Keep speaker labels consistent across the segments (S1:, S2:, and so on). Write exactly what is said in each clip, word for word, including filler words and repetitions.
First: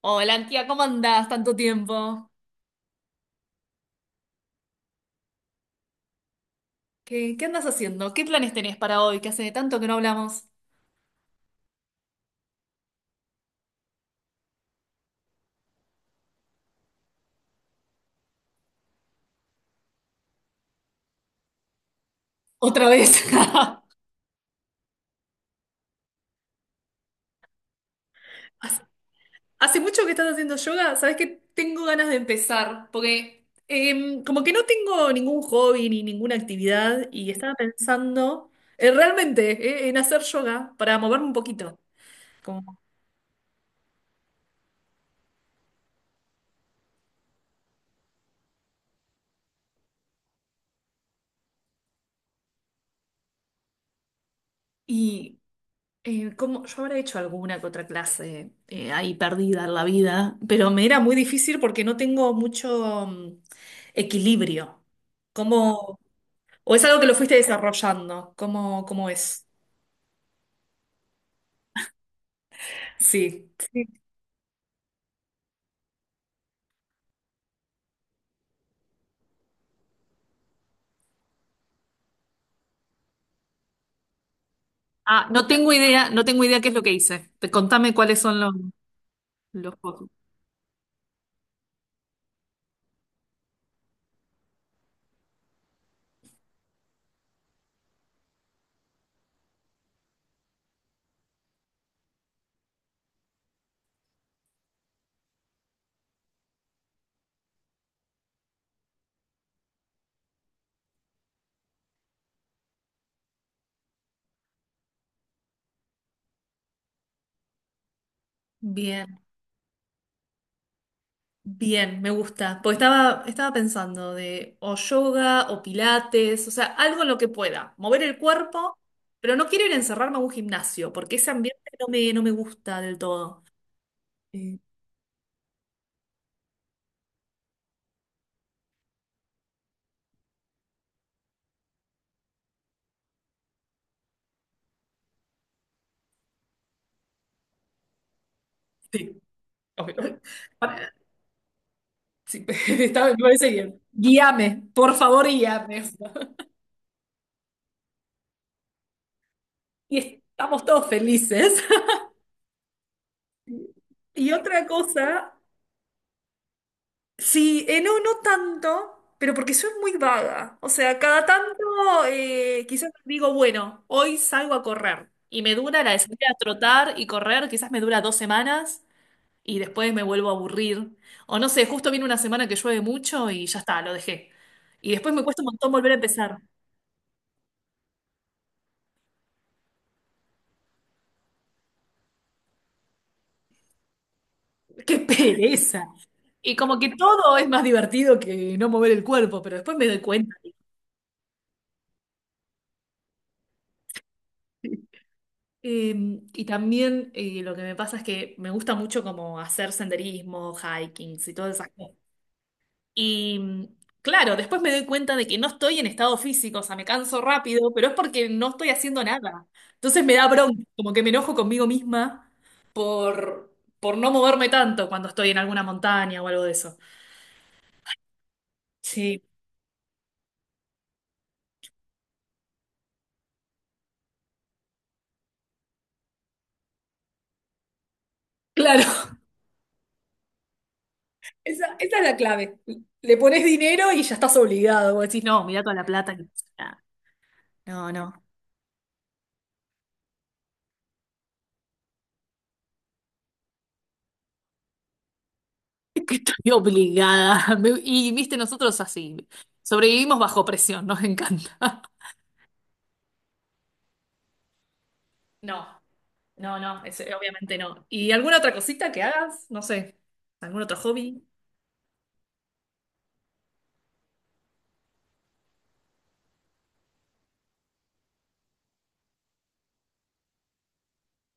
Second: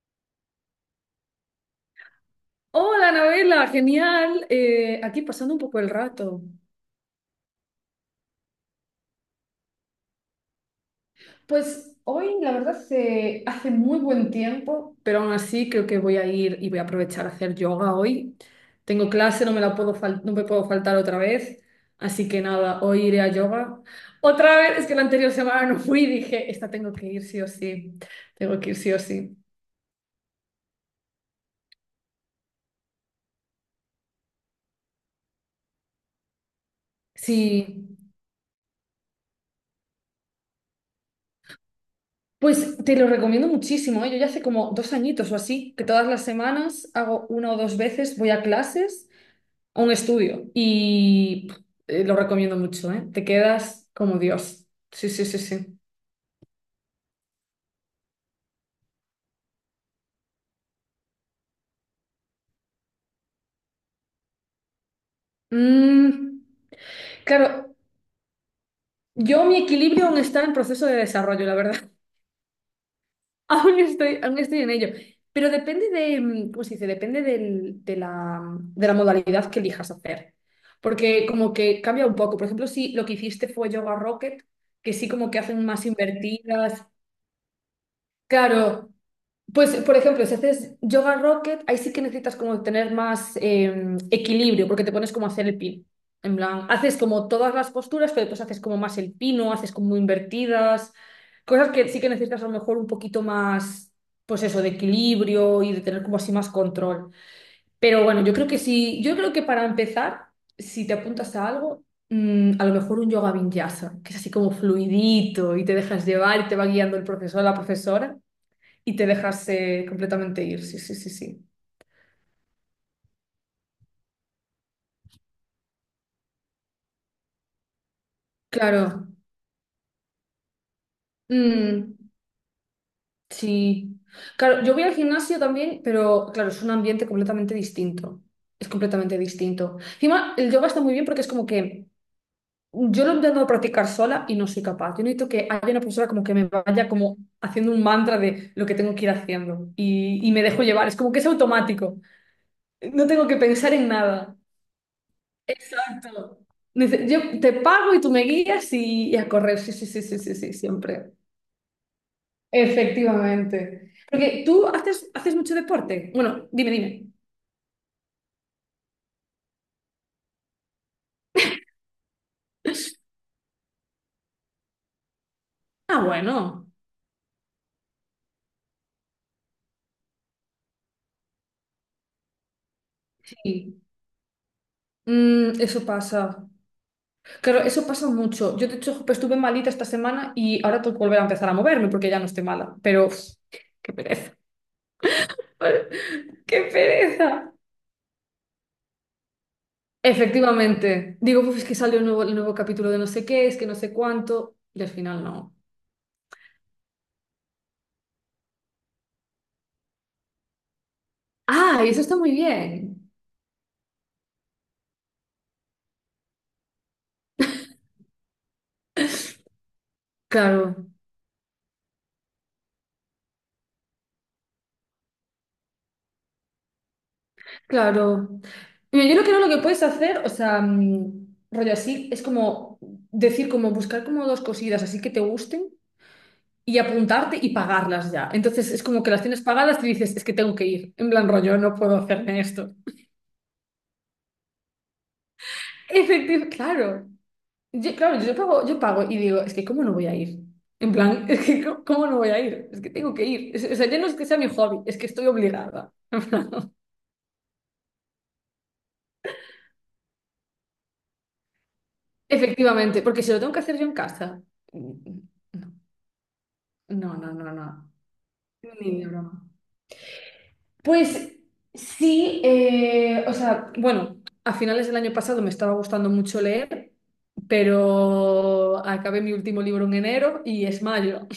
S1: Hola, tía, ¿cómo andás? Tanto tiempo.
S2: Hola, novela, genial. Eh, aquí pasando un poco el rato.
S1: ¿Qué, qué andas haciendo? ¿Qué planes tenés para hoy? Que hace tanto que no hablamos.
S2: Pues hoy, la verdad, se hace muy buen tiempo, pero aún así creo que voy a ir y voy a aprovechar a hacer yoga hoy. Tengo clase, no me la puedo fal- no me puedo faltar otra vez. Así que nada,
S1: Otra
S2: hoy iré
S1: vez.
S2: a yoga. Otra vez, es que la anterior semana no fui y dije, esta tengo que ir sí o sí. Tengo que ir
S1: Hace
S2: sí o sí.
S1: hace mucho que estás haciendo yoga. Sabes que tengo ganas de empezar, porque em, como que no tengo ningún hobby ni ninguna actividad y estaba
S2: Sí,
S1: pensando eh, realmente eh, en hacer yoga para moverme un poquito.
S2: pues
S1: Como-
S2: te lo recomiendo muchísimo, ¿eh? Yo ya hace como dos añitos o así, que todas las semanas hago una o dos veces, voy a clases un estudio y pff, eh, lo recomiendo mucho, ¿eh? Te quedas como Dios. Sí, sí,
S1: y
S2: sí, sí.
S1: Eh, como yo habré hecho alguna que otra clase eh, ahí perdida en la vida, pero me era muy difícil porque no tengo mucho mm, equilibrio. ¿Cómo,
S2: Mm,
S1: o es algo que lo fuiste
S2: claro,
S1: desarrollando? ¿Cómo, cómo
S2: yo
S1: es?
S2: mi equilibrio aún está en proceso de desarrollo, la verdad.
S1: Sí.
S2: Aún
S1: Sí.
S2: estoy, aún estoy en ello. Pero depende de, mm, ¿cómo se dice? Depende del- de la, de la modalidad que elijas hacer. Porque como que cambia un poco. Por ejemplo, si lo que hiciste fue yoga rocket, que sí
S1: Ah,
S2: como que
S1: no
S2: hacen
S1: tengo
S2: más
S1: idea, no tengo idea qué es lo
S2: invertidas.
S1: que hice. Te- Contame cuáles son los,
S2: Claro.
S1: los
S2: Pues, por
S1: focus.
S2: ejemplo, si haces yoga rocket, ahí sí que necesitas como tener más eh, equilibrio, porque te pones como a hacer el pin. En plan, haces como todas las posturas, pero después haces como más el pino, haces como invertidas, cosas que sí que necesitas a lo mejor un poquito más, pues eso, de equilibrio y de tener como así más control. Pero bueno, yo creo que sí, yo creo que para empezar, si te apuntas a algo, mm, a lo mejor un yoga vinyasa, que es así como fluidito y te dejas llevar y te va guiando el profesor o la profesora y te
S1: Bien.
S2: dejarse completamente ir, sí, sí, sí, sí.
S1: Bien, me gusta. Porque estaba, estaba pensando de o yoga o pilates, o sea, algo en lo que pueda mover el cuerpo,
S2: Claro.
S1: pero no quiero ir a encerrarme a un gimnasio, porque ese ambiente no
S2: Mm,
S1: me, no me gusta del todo.
S2: sí.
S1: Eh,
S2: Claro, yo voy al gimnasio también, pero claro, es un ambiente completamente distinto. Es completamente distinto. Encima, el yoga está muy bien porque es como que yo lo intento practicar sola y no soy capaz. Yo necesito que haya una persona como que me vaya como haciendo un mantra de lo que tengo que ir
S1: sí,
S2: haciendo
S1: ok.
S2: y, y me dejo llevar.
S1: Para-
S2: Es como que es automático.
S1: sí, está-
S2: No
S1: me
S2: tengo que
S1: parece
S2: pensar
S1: bien.
S2: en nada.
S1: Guíame, por favor, guíame.
S2: Exacto. Dice, yo te pago y tú me guías y, y a correr. Sí, sí,
S1: Y
S2: sí, sí, sí, sí,
S1: estamos todos
S2: siempre.
S1: felices.
S2: Efectivamente.
S1: Y
S2: Porque tú
S1: otra
S2: haces,
S1: cosa.
S2: haces mucho deporte. Bueno, dime, dime.
S1: Sí, eh, no, no tanto, pero porque soy muy vaga. O sea, cada tanto eh, quizás digo, bueno, hoy salgo a correr. Y me dura la de
S2: Ah,
S1: salir a
S2: bueno.
S1: trotar y correr, quizás me dura dos semanas y después me vuelvo a aburrir. O no sé, justo viene una semana que llueve mucho y ya
S2: Sí.
S1: está, lo dejé. Y después me cuesta un
S2: Mm,
S1: montón
S2: eso
S1: volver a empezar.
S2: pasa. Claro, eso pasa mucho. Yo, de hecho, pues, estuve malita esta semana y ahora tengo que volver a empezar a moverme porque ya no estoy mala. Pero, uf, qué pereza.
S1: ¡Qué pereza! Y
S2: ¡Qué
S1: como que todo es
S2: pereza!
S1: más divertido que no mover el cuerpo, pero después me doy cuenta.
S2: Efectivamente. Digo, pues es que salió el nuevo, el nuevo capítulo de no sé qué, es que no sé cuánto. Y al final no.
S1: Eh, y también eh, lo que me pasa es que me gusta mucho como hacer senderismo, hikings y todas esas
S2: Ah, y
S1: cosas.
S2: eso está muy bien.
S1: Y mm, claro, después me doy cuenta de que no estoy en estado físico, o sea, me canso rápido, pero es porque no estoy haciendo nada. Entonces me da bronca,
S2: Claro,
S1: como que me enojo conmigo misma por, por no moverme tanto cuando estoy en alguna montaña o algo de eso.
S2: claro. Mira, yo
S1: Sí,
S2: lo que no lo que puedes hacer, o sea, mm, rollo así, es como decir, como buscar como dos cositas así que te gusten y apuntarte y pagarlas ya. Entonces es
S1: claro,
S2: como que las tienes pagadas y dices, es que tengo que ir. En plan rollo, no
S1: esa,
S2: puedo
S1: esa es la
S2: hacerme
S1: clave.
S2: esto.
S1: Le pones dinero y ya estás obligado. Vos decís, no, mira toda la plata que...
S2: Efectivamente,
S1: Ah,
S2: claro.
S1: no,
S2: Yo,
S1: no.
S2: claro, yo pago, yo pago y digo, es que ¿cómo no voy a ir? En plan, es que ¿cómo cómo no voy a ir? Es que tengo que ir. Es- o sea, ya no es que sea mi hobby, es que estoy obligada.
S1: Es que estoy obligada. Me- Y viste, nosotros así. Sobrevivimos bajo presión, nos encanta.
S2: Efectivamente, porque si lo tengo que hacer yo en casa. Mm,
S1: No, no, no, es-
S2: no, no, no,
S1: obviamente
S2: no.
S1: no. ¿Y alguna otra cosita
S2: Ni
S1: que
S2: de broma.
S1: hagas? No sé, ¿algún otro hobby?
S2: Pues sí, eh, o sea, bueno, a finales del año pasado me estaba gustando mucho leer, pero acabé mi último libro en enero y es mayo.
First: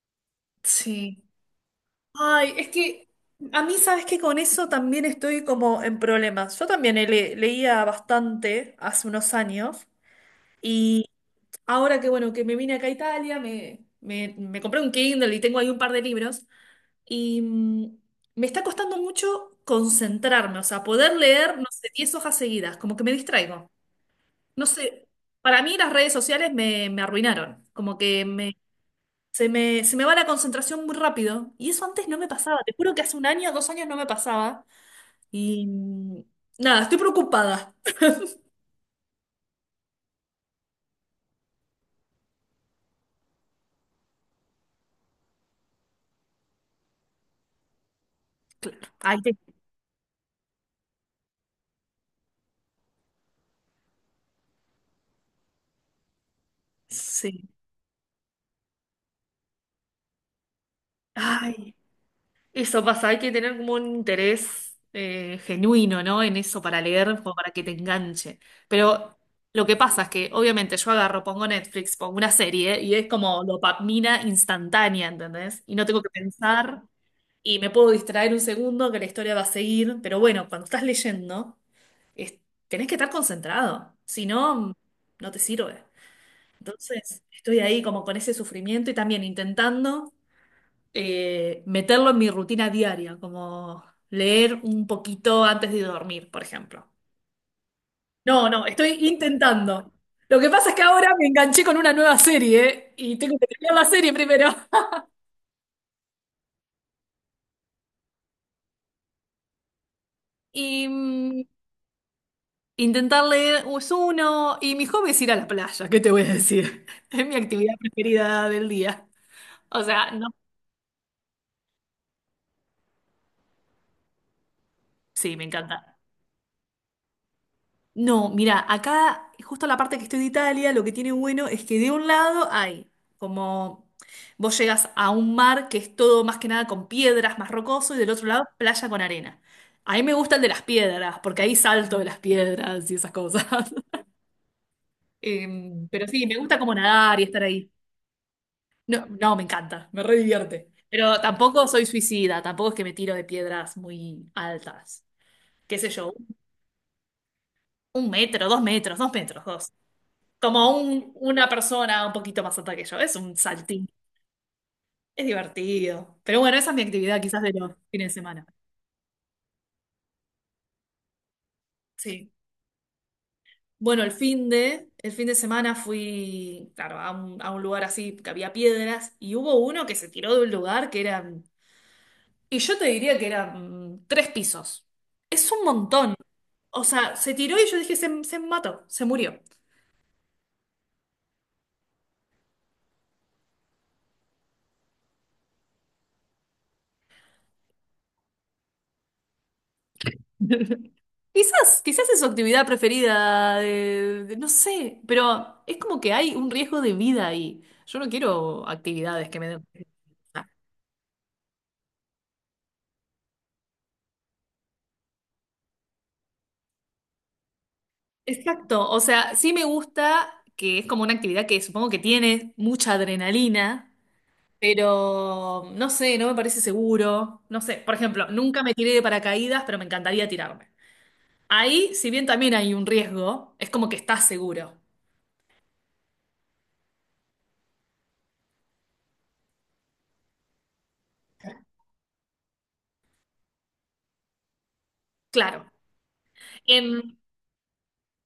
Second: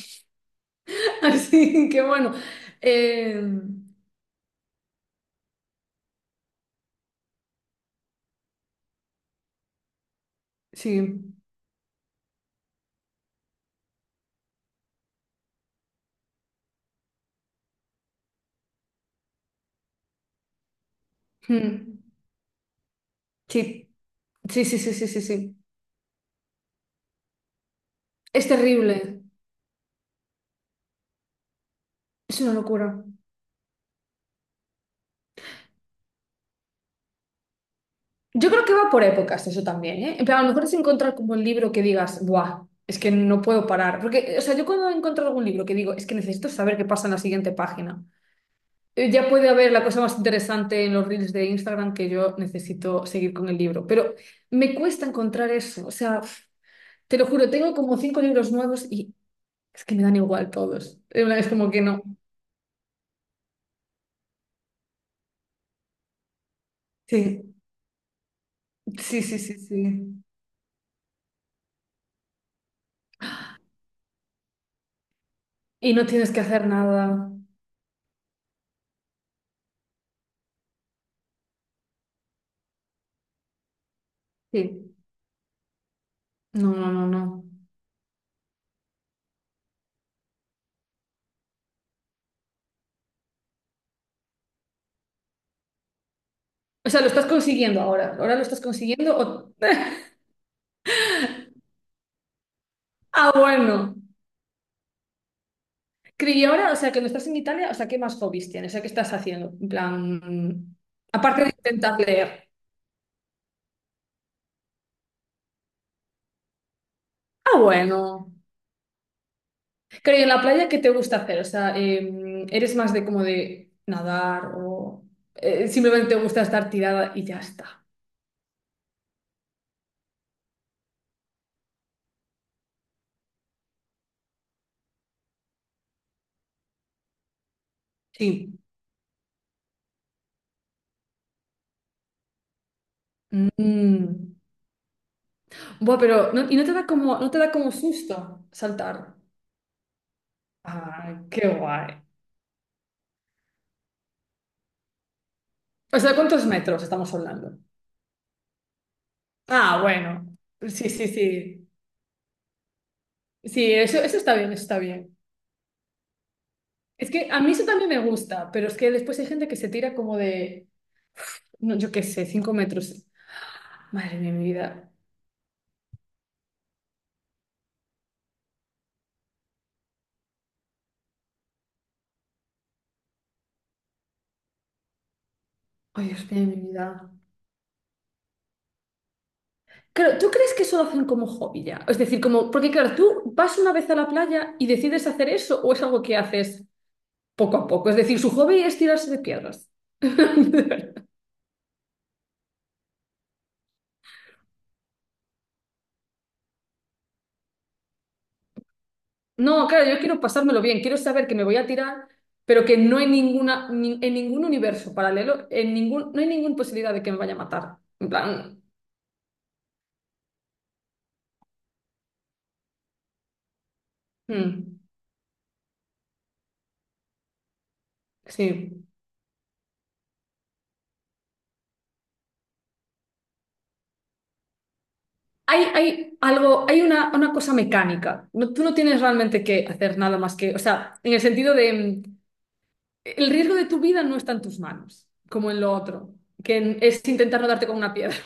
S1: Sí.
S2: Así que bueno,
S1: Ay, es que
S2: eh,
S1: a mí sabes que con eso también estoy como en problemas. Yo también le- leía bastante hace unos años, y
S2: sí.
S1: ahora que bueno, que me vine acá a Italia, me, me, me compré un Kindle y tengo ahí un par de libros. Y mm, me está costando mucho concentrarme, o sea, poder leer, no sé,
S2: Mm,
S1: diez hojas seguidas, como que me
S2: sí,
S1: distraigo.
S2: sí,
S1: No
S2: sí, sí, sí,
S1: sé,
S2: sí, sí.
S1: para mí las redes sociales me, me arruinaron, como que
S2: Es
S1: me,
S2: terrible.
S1: se me, se me va la concentración muy rápido. Y eso antes no me
S2: Es una
S1: pasaba, te juro que
S2: locura.
S1: hace un año, dos años no me pasaba. Y mm, nada, estoy preocupada.
S2: Yo creo que va por épocas eso también, ¿eh? En plan, a lo mejor es encontrar como el libro que digas, ¡buah! Es que no puedo parar. Porque, o sea, yo cuando encuentro algún libro que digo, es que necesito saber qué pasa en la siguiente página,
S1: Claro,
S2: eh,
S1: ahí
S2: ya
S1: te...
S2: puede haber la cosa más interesante en los reels de Instagram que yo necesito seguir con el libro. Pero me cuesta encontrar eso. O sea, pf, te lo
S1: Sí.
S2: juro, tengo como cinco libros nuevos y es que me dan igual todos. Eh, Es como
S1: Ay.
S2: que no.
S1: Eso pasa, hay que tener como un interés eh, genuino, ¿no? En eso para leer, como para
S2: Sí,
S1: que te enganche. Pero
S2: sí, sí, sí,
S1: lo que pasa es
S2: sí.
S1: que, obviamente, yo agarro, pongo Netflix, pongo una serie y es como dopamina instantánea, ¿entendés? Y no
S2: Y
S1: tengo
S2: no
S1: que
S2: tienes que hacer
S1: pensar,
S2: nada.
S1: y me puedo distraer un segundo que la historia va a seguir. Pero bueno, cuando estás leyendo, es- tenés que estar concentrado, si no,
S2: Sí.
S1: no te sirve.
S2: No, no, no,
S1: Entonces,
S2: no.
S1: estoy ahí como con ese sufrimiento y también intentando eh, meterlo en mi rutina diaria, como leer un poquito antes de dormir, por ejemplo.
S2: O sea, lo estás consiguiendo ahora. Ahora lo
S1: No,
S2: estás
S1: no, estoy
S2: consiguiendo. o-
S1: intentando. Lo que pasa es que ahora me enganché con una nueva serie, ¿eh? Y
S2: Ah,
S1: tengo que terminar la
S2: bueno.
S1: serie primero.
S2: Cri, ahora, o sea, que no estás en Italia, o sea, ¿qué más hobbies tienes? O sea, ¿qué estás haciendo? En plan,
S1: Y mm,
S2: aparte de intentar leer.
S1: intentar leer es uno. Y mi hobby es ir a la playa, ¿qué te voy a decir? Es mi
S2: Ah,
S1: actividad
S2: bueno.
S1: preferida del día. O sea,
S2: ¿Creo
S1: no.
S2: en la playa qué te gusta hacer? O sea, eh, ¿eres más de como de nadar o
S1: Sí, me
S2: eh,
S1: encanta.
S2: simplemente te gusta estar tirada y ya está?
S1: No, mira, acá, justo la parte que estoy de Italia, lo que tiene bueno es que de un lado hay como, vos llegas a un mar que es todo más que nada con piedras, más rocoso, y del otro lado
S2: Sí.
S1: playa con arena. A mí me gusta el de las piedras, porque ahí salto de las piedras y esas cosas.
S2: Mm.
S1: Em,
S2: Buah,
S1: pero sí,
S2: pero
S1: me
S2: no- ¿y
S1: gusta
S2: no te
S1: como
S2: da como,
S1: nadar y
S2: no te
S1: estar
S2: da como
S1: ahí.
S2: susto
S1: No,
S2: saltar?
S1: no, me encanta, me re divierte. Pero
S2: Ah, qué
S1: tampoco soy
S2: guay.
S1: suicida, tampoco es que me tiro de piedras muy altas. ¿Qué sé
S2: O
S1: yo?
S2: sea, ¿cuántos metros estamos hablando?
S1: Un metro, dos metros, dos metros, dos.
S2: Ah, bueno.
S1: Como
S2: Sí, sí,
S1: un- una
S2: sí.
S1: persona un poquito más alta que yo. Es un
S2: Sí,
S1: saltín.
S2: eso, eso está bien, eso está bien.
S1: Es divertido. Pero bueno, esa es mi
S2: Es
S1: actividad
S2: que a
S1: quizás de
S2: mí eso
S1: los
S2: también me
S1: fines de semana.
S2: gusta, pero es que después hay gente que se tira como de, no, yo qué sé,
S1: Sí.
S2: cinco metros.
S1: Bueno, el
S2: Madre mía, mi
S1: fin de,
S2: vida.
S1: el fin de semana fui, claro, a un, a un lugar así que había piedras y hubo uno que se tiró de un lugar que eran, y yo te diría que eran mm, tres pisos. Es un
S2: Ay,
S1: montón.
S2: Dios mío, mi
S1: O
S2: vida.
S1: sea, se tiró y yo dije, se, se mató, se murió.
S2: Claro, ¿tú crees que eso lo hacen como hobby ya? Es decir, como, porque claro, tú vas una vez a la playa y decides hacer eso o es algo que haces poco a poco. Es decir, su hobby es tirarse de piedras.
S1: Quizás, quizás es su actividad preferida, de- de- no sé, pero es como que hay un riesgo de vida ahí. Yo no quiero actividades que me den...
S2: No, claro, yo quiero
S1: Ah,
S2: pasármelo bien, quiero saber que me voy a tirar, pero que no hay ninguna, ni- en ningún universo paralelo, en ningún, no hay ninguna posibilidad de que me vaya a matar. En plan,
S1: exacto, o sea, sí me gusta que es como una actividad que supongo que tiene mucha adrenalina,
S2: mm,
S1: pero no sé, no me parece seguro. No sé, por ejemplo, nunca me
S2: sí.
S1: tiré de paracaídas, pero me encantaría tirarme. Ahí, si bien también hay un riesgo, es como que estás seguro.
S2: Hay, hay algo, hay una, una cosa mecánica. No, tú no tienes realmente que hacer nada más que, o sea, en el sentido de, mm, el riesgo de tu vida no está en tus manos, como en
S1: Claro.
S2: lo otro, que en- es
S1: Em,
S2: intentar no darte con una piedra.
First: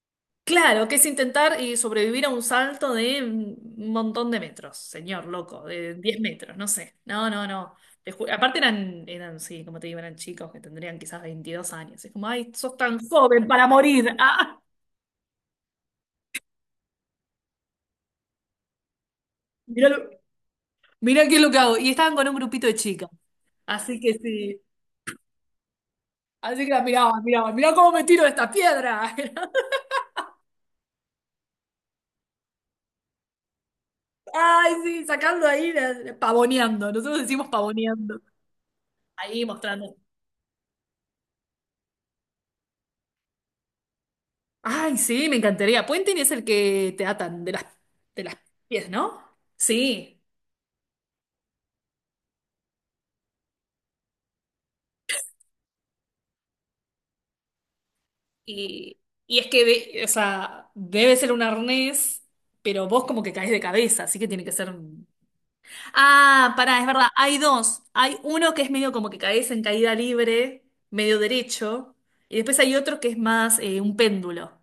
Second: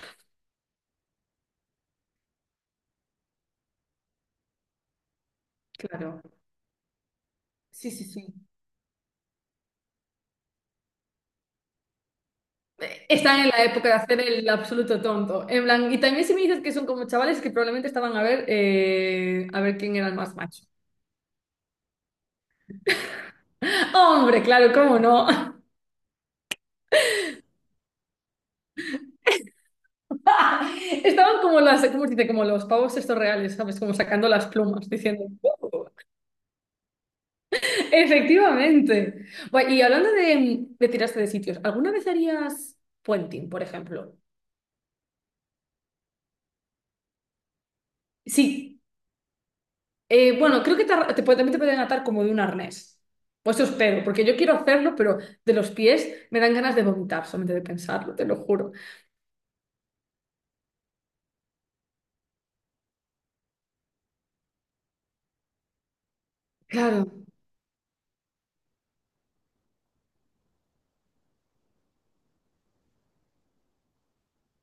S1: Claro, que es intentar y sobrevivir a un salto de un montón de metros, señor loco, de diez
S2: Claro.
S1: metros, no sé. No, no, no.
S2: Sí, sí,
S1: Te
S2: sí.
S1: ju- Aparte eran, eran, sí, como te digo, eran chicos que tendrían quizás veintidós años. Es como, ay, sos tan
S2: Están
S1: joven
S2: en la
S1: para
S2: época de
S1: morir.
S2: hacer el
S1: Ah,
S2: absoluto tonto. En plan, y también si me dices que son como chavales que probablemente estaban a ver, eh, a ver
S1: mirá,
S2: quién era
S1: lo-
S2: el más macho.
S1: mirá qué es lo que hago. Y estaban con un grupito de chicas. Así que
S2: Hombre,
S1: sí.
S2: claro, cómo no.
S1: Así que la miraban, miraban, mirá cómo me tiro de esta piedra.
S2: Estaban como las, ¿cómo se dice? Como los pavos estos reales, ¿sabes? Como sacando las
S1: Ay,
S2: plumas,
S1: sí,
S2: diciendo,
S1: sacando ahí,
S2: "Uh".
S1: la- pavoneando. Nosotros decimos pavoneando.
S2: Efectivamente.
S1: Ahí
S2: Bueno, y
S1: mostrando.
S2: hablando de, de tirarse de sitios, ¿alguna vez harías puenting, por ejemplo?
S1: Ay, sí, me encantaría. Puenting es el que te atan de las, de las
S2: Sí.
S1: pies, ¿no? Sí.
S2: Eh, bueno, creo que te ar- te puede- también te pueden atar como de un arnés. Pues eso espero, porque yo quiero hacerlo, pero de los pies me dan ganas de vomitar solamente de pensarlo, te lo juro.
S1: Y, y es que, de- o sea, debe ser un arnés, pero vos como que caes de cabeza, así que tiene que ser. un- Ah, pará, es verdad,
S2: Claro,
S1: hay dos. Hay uno que es medio como que caes en caída libre, medio derecho, y después hay otro que es más eh, un péndulo.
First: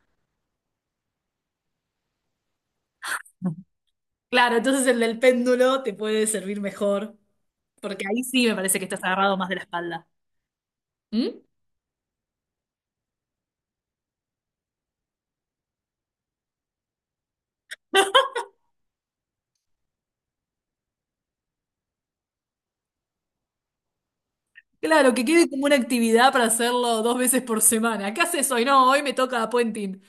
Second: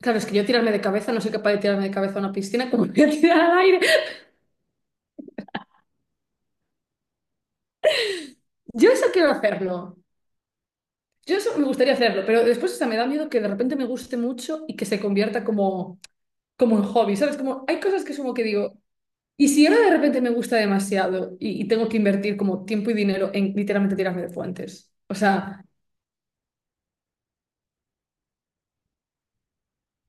S2: claro, es que yo tirarme de cabeza, no soy capaz de tirarme de cabeza a una piscina como voy a tirar al aire.
S1: Claro, entonces el del péndulo te puede servir mejor, porque ahí sí me parece que
S2: Yo
S1: estás
S2: eso quiero
S1: agarrado más de la
S2: hacerlo.
S1: espalda.
S2: Yo
S1: ¿Mm?
S2: eso me gustaría hacerlo, pero después hasta me da miedo que de repente me guste mucho y que se convierta como, como en hobby, ¿sabes? Como hay cosas que es como que digo, y si ahora de repente me gusta demasiado y, y tengo que invertir como tiempo y dinero en literalmente tirarme de puentes.
S1: Claro,
S2: O
S1: que quede como
S2: sea.
S1: una actividad para hacerlo dos veces por semana. ¿Qué haces hoy? No, hoy me toca puenting.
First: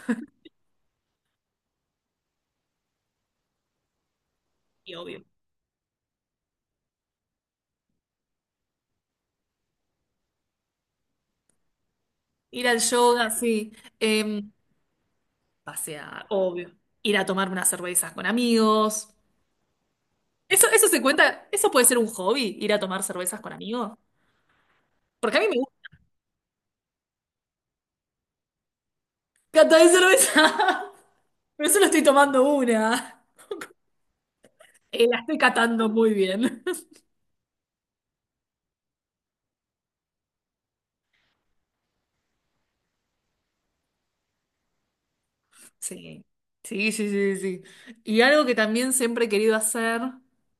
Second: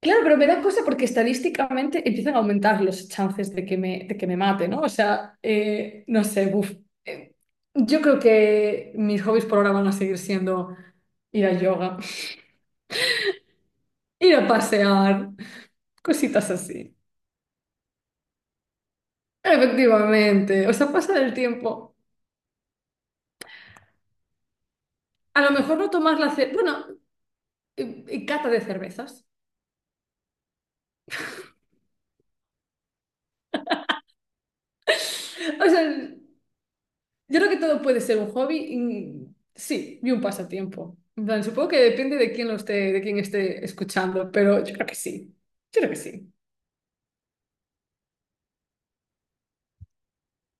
S2: Claro, pero me da cosa porque estadísticamente empiezan a aumentar los chances de que me, de que me mate, ¿no? O
S1: Y obvio.
S2: sea, eh, no sé, buf. Eh, yo creo que mis hobbies por ahora van a seguir siendo ir a yoga,
S1: Ir al yoga, sí.
S2: ir a
S1: Em,
S2: pasear,
S1: pasear,
S2: cositas
S1: obvio.
S2: así.
S1: Ir a tomar unas cervezas con amigos.
S2: Efectivamente,
S1: Eso,
S2: o
S1: eso
S2: sea,
S1: se
S2: pasa el
S1: cuenta, eso puede
S2: tiempo.
S1: ser un hobby, ir a tomar cervezas con amigos. Porque
S2: A
S1: a mí
S2: lo
S1: me
S2: mejor no
S1: gusta
S2: tomas la cerveza, bueno, eh, eh, cata de cervezas.
S1: catar cerveza. Pero solo estoy tomando una. Eh, la estoy
S2: O
S1: catando
S2: sea,
S1: muy bien.
S2: yo creo que todo puede ser un hobby, y- sí, y un pasatiempo. En plan, supongo que depende de quién lo esté, de quién esté escuchando, pero yo creo que sí. Yo creo que
S1: Sí.
S2: sí.
S1: Sí, sí, sí, sí. Y algo que también siempre he querido hacer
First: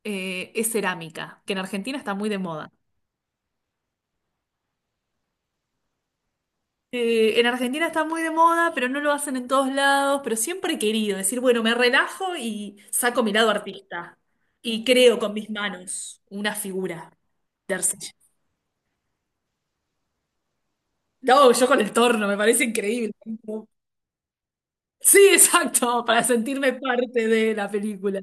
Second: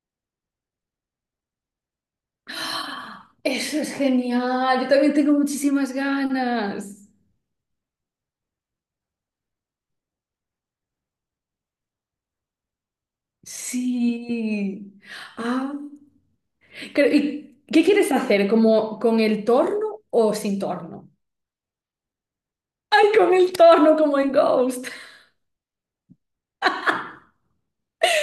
S1: eh, es cerámica, que en Argentina está muy de moda.
S2: ¡Ah! Eso es genial. Yo también tengo muchísimas ganas.
S1: Eh, en Argentina está muy de moda, pero no lo hacen en todos lados, pero siempre he querido decir, bueno, me relajo y saco mi lado artista y
S2: Sí.
S1: creo con mis
S2: Ah,
S1: manos una figura
S2: creo- ¿y
S1: de
S2: qué
S1: arcilla.
S2: quieres hacer? ¿Como con el torno o sin torno?
S1: No, yo con el torno, me parece
S2: ¡Ay,
S1: increíble.
S2: con el torno, como en Ghost!
S1: Sí, exacto, para sentirme parte de la película.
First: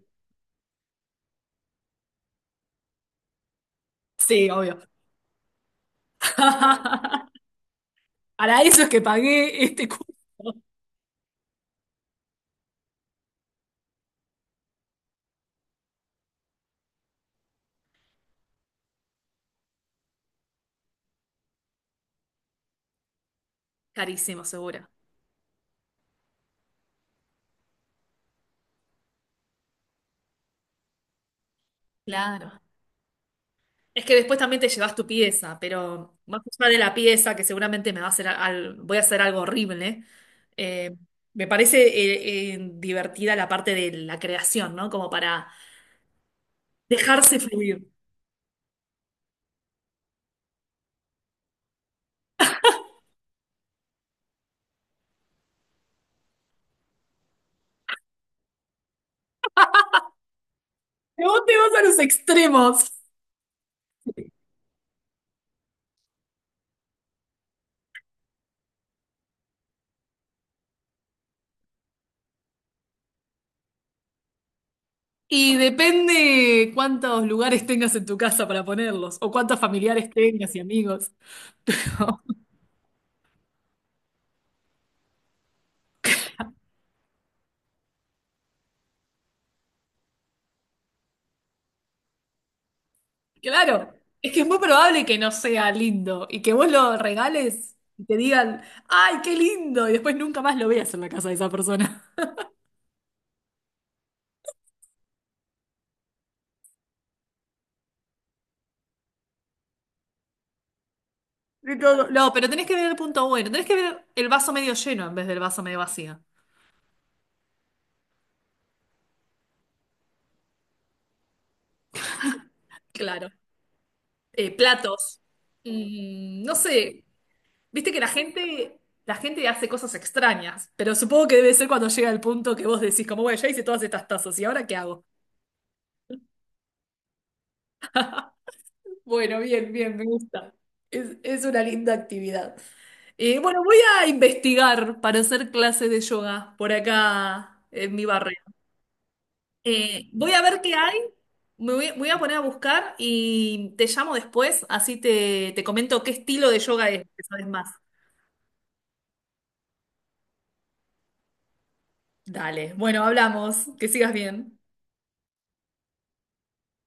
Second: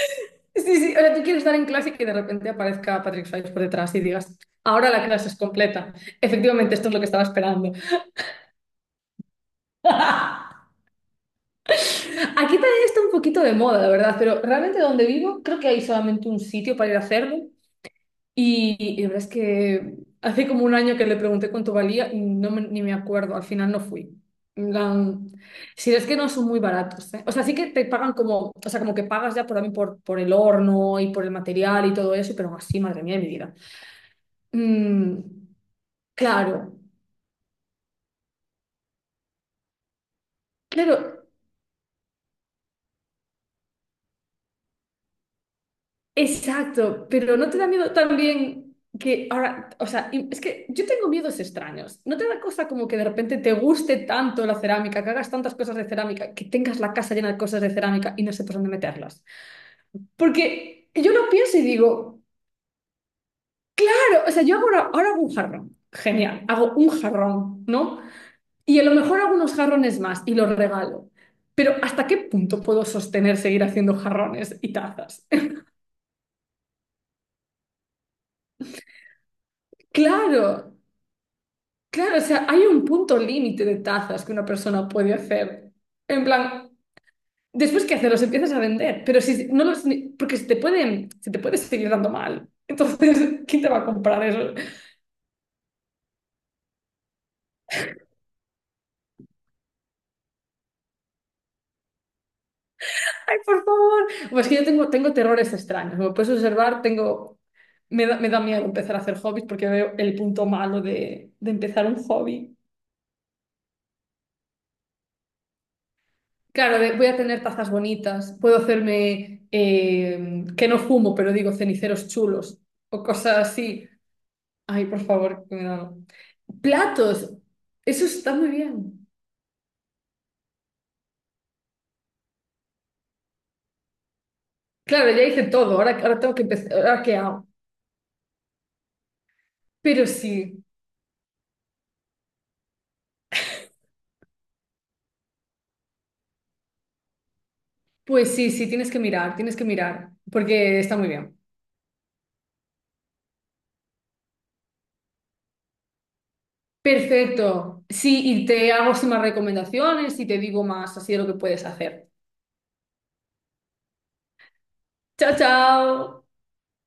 S2: Sí, sí, o sea, tú quieres estar en clase y que de repente aparezca Patrick Swayze por detrás y digas,
S1: Sí, obvio.
S2: ahora la clase es completa. Efectivamente, esto es lo que estaba esperando.
S1: Para eso es que pagué este
S2: Aquí
S1: curso.
S2: también está un poquito de moda, la verdad, pero realmente donde vivo creo que hay solamente un sitio para ir a hacerlo. Y, y la verdad es que hace como un año que le pregunté cuánto valía y no me- ni me acuerdo, al final no fui.
S1: Carísimo,
S2: En
S1: seguro.
S2: plan, sí, es que no son muy baratos, ¿eh? O sea, sí que te pagan como, o sea, como que pagas ya por, también por, por, el horno y por el material y todo eso, pero aún
S1: Claro.
S2: así, madre mía, de mi vida.
S1: Es que después también te llevas tu
S2: Mm,
S1: pieza, pero más allá de
S2: claro,
S1: la pieza, que seguramente me va a hacer al- voy a hacer algo horrible, eh,
S2: claro,
S1: me parece eh, eh, divertida la parte de la creación, ¿no? Como para
S2: exacto, pero
S1: dejarse
S2: ¿no te da
S1: fluir.
S2: miedo también que ahora, o sea, y- es que yo tengo miedos extraños, ¿no te da cosa como que de repente te guste tanto la cerámica, que hagas tantas cosas de cerámica, que tengas la casa llena de cosas de cerámica y no sepas dónde meterlas? Porque yo lo
S1: Pero vos te
S2: pienso y
S1: vas a los
S2: digo,
S1: extremos.
S2: claro, o sea, yo hago ahora, ahora hago un jarrón, genial, hago un jarrón, ¿no? Y a lo mejor hago unos jarrones más y los regalo. Pero ¿hasta qué punto puedo sostener seguir haciendo jarrones y tazas?
S1: Y depende cuántos lugares tengas en tu casa para ponerlos, o cuántos familiares
S2: Claro,
S1: tengas y amigos.
S2: claro, o sea, hay un punto límite de tazas que una persona puede hacer. En plan, después que hacerlos empiezas a vender, pero si no los, ni- porque se te pueden, se te puede seguir dando mal. Entonces, ¿quién te va a
S1: Claro,
S2: comprar
S1: es que es
S2: eso?
S1: muy probable que no sea lindo y que vos lo regales y te digan, ¡ay, qué lindo! Y después nunca más lo veas en la casa de esa persona.
S2: Ay, por favor. Pues que yo tengo, tengo terrores extraños. Como puedes observar, tengo, me da, me da miedo empezar a hacer hobbies porque veo el punto malo de, de
S1: Y
S2: empezar un
S1: todo. No, pero
S2: hobby.
S1: tenés que ver el punto bueno, tenés que ver el vaso medio lleno en vez del vaso medio vacío.
S2: Claro, de- voy a tener tazas bonitas, puedo hacerme, eh, que no fumo, pero digo ceniceros chulos o
S1: Claro.
S2: cosas así.
S1: Eh,
S2: Ay, por
S1: platos.
S2: favor, que me da.
S1: Mm, no sé,
S2: Platos,
S1: viste que
S2: eso
S1: la
S2: está muy
S1: gente,
S2: bien.
S1: la gente hace cosas extrañas, pero supongo que debe ser cuando llega el punto que vos decís, como, bueno, ya hice todas estas tazas, ¿y ahora qué hago?
S2: Claro, ya hice todo, ahora, ahora tengo que empezar, ahora qué hago.
S1: Bueno, bien, bien, me
S2: Pero
S1: gusta.
S2: sí,
S1: Es, es una linda actividad. Eh, bueno, voy a investigar para hacer clases de yoga por acá en mi
S2: pues
S1: barrio.
S2: sí, sí, tienes que mirar, tienes que
S1: Eh,
S2: mirar,
S1: voy a ver qué
S2: porque está
S1: hay,
S2: muy bien.
S1: me voy, voy a poner a buscar y te llamo después, así te, te comento qué estilo de yoga es, que sabes más.
S2: Perfecto, sí, y te hago así más recomendaciones y te digo más así de lo que puedes hacer.
S1: Dale, bueno, hablamos, que sigas bien.
S2: Chao, chao.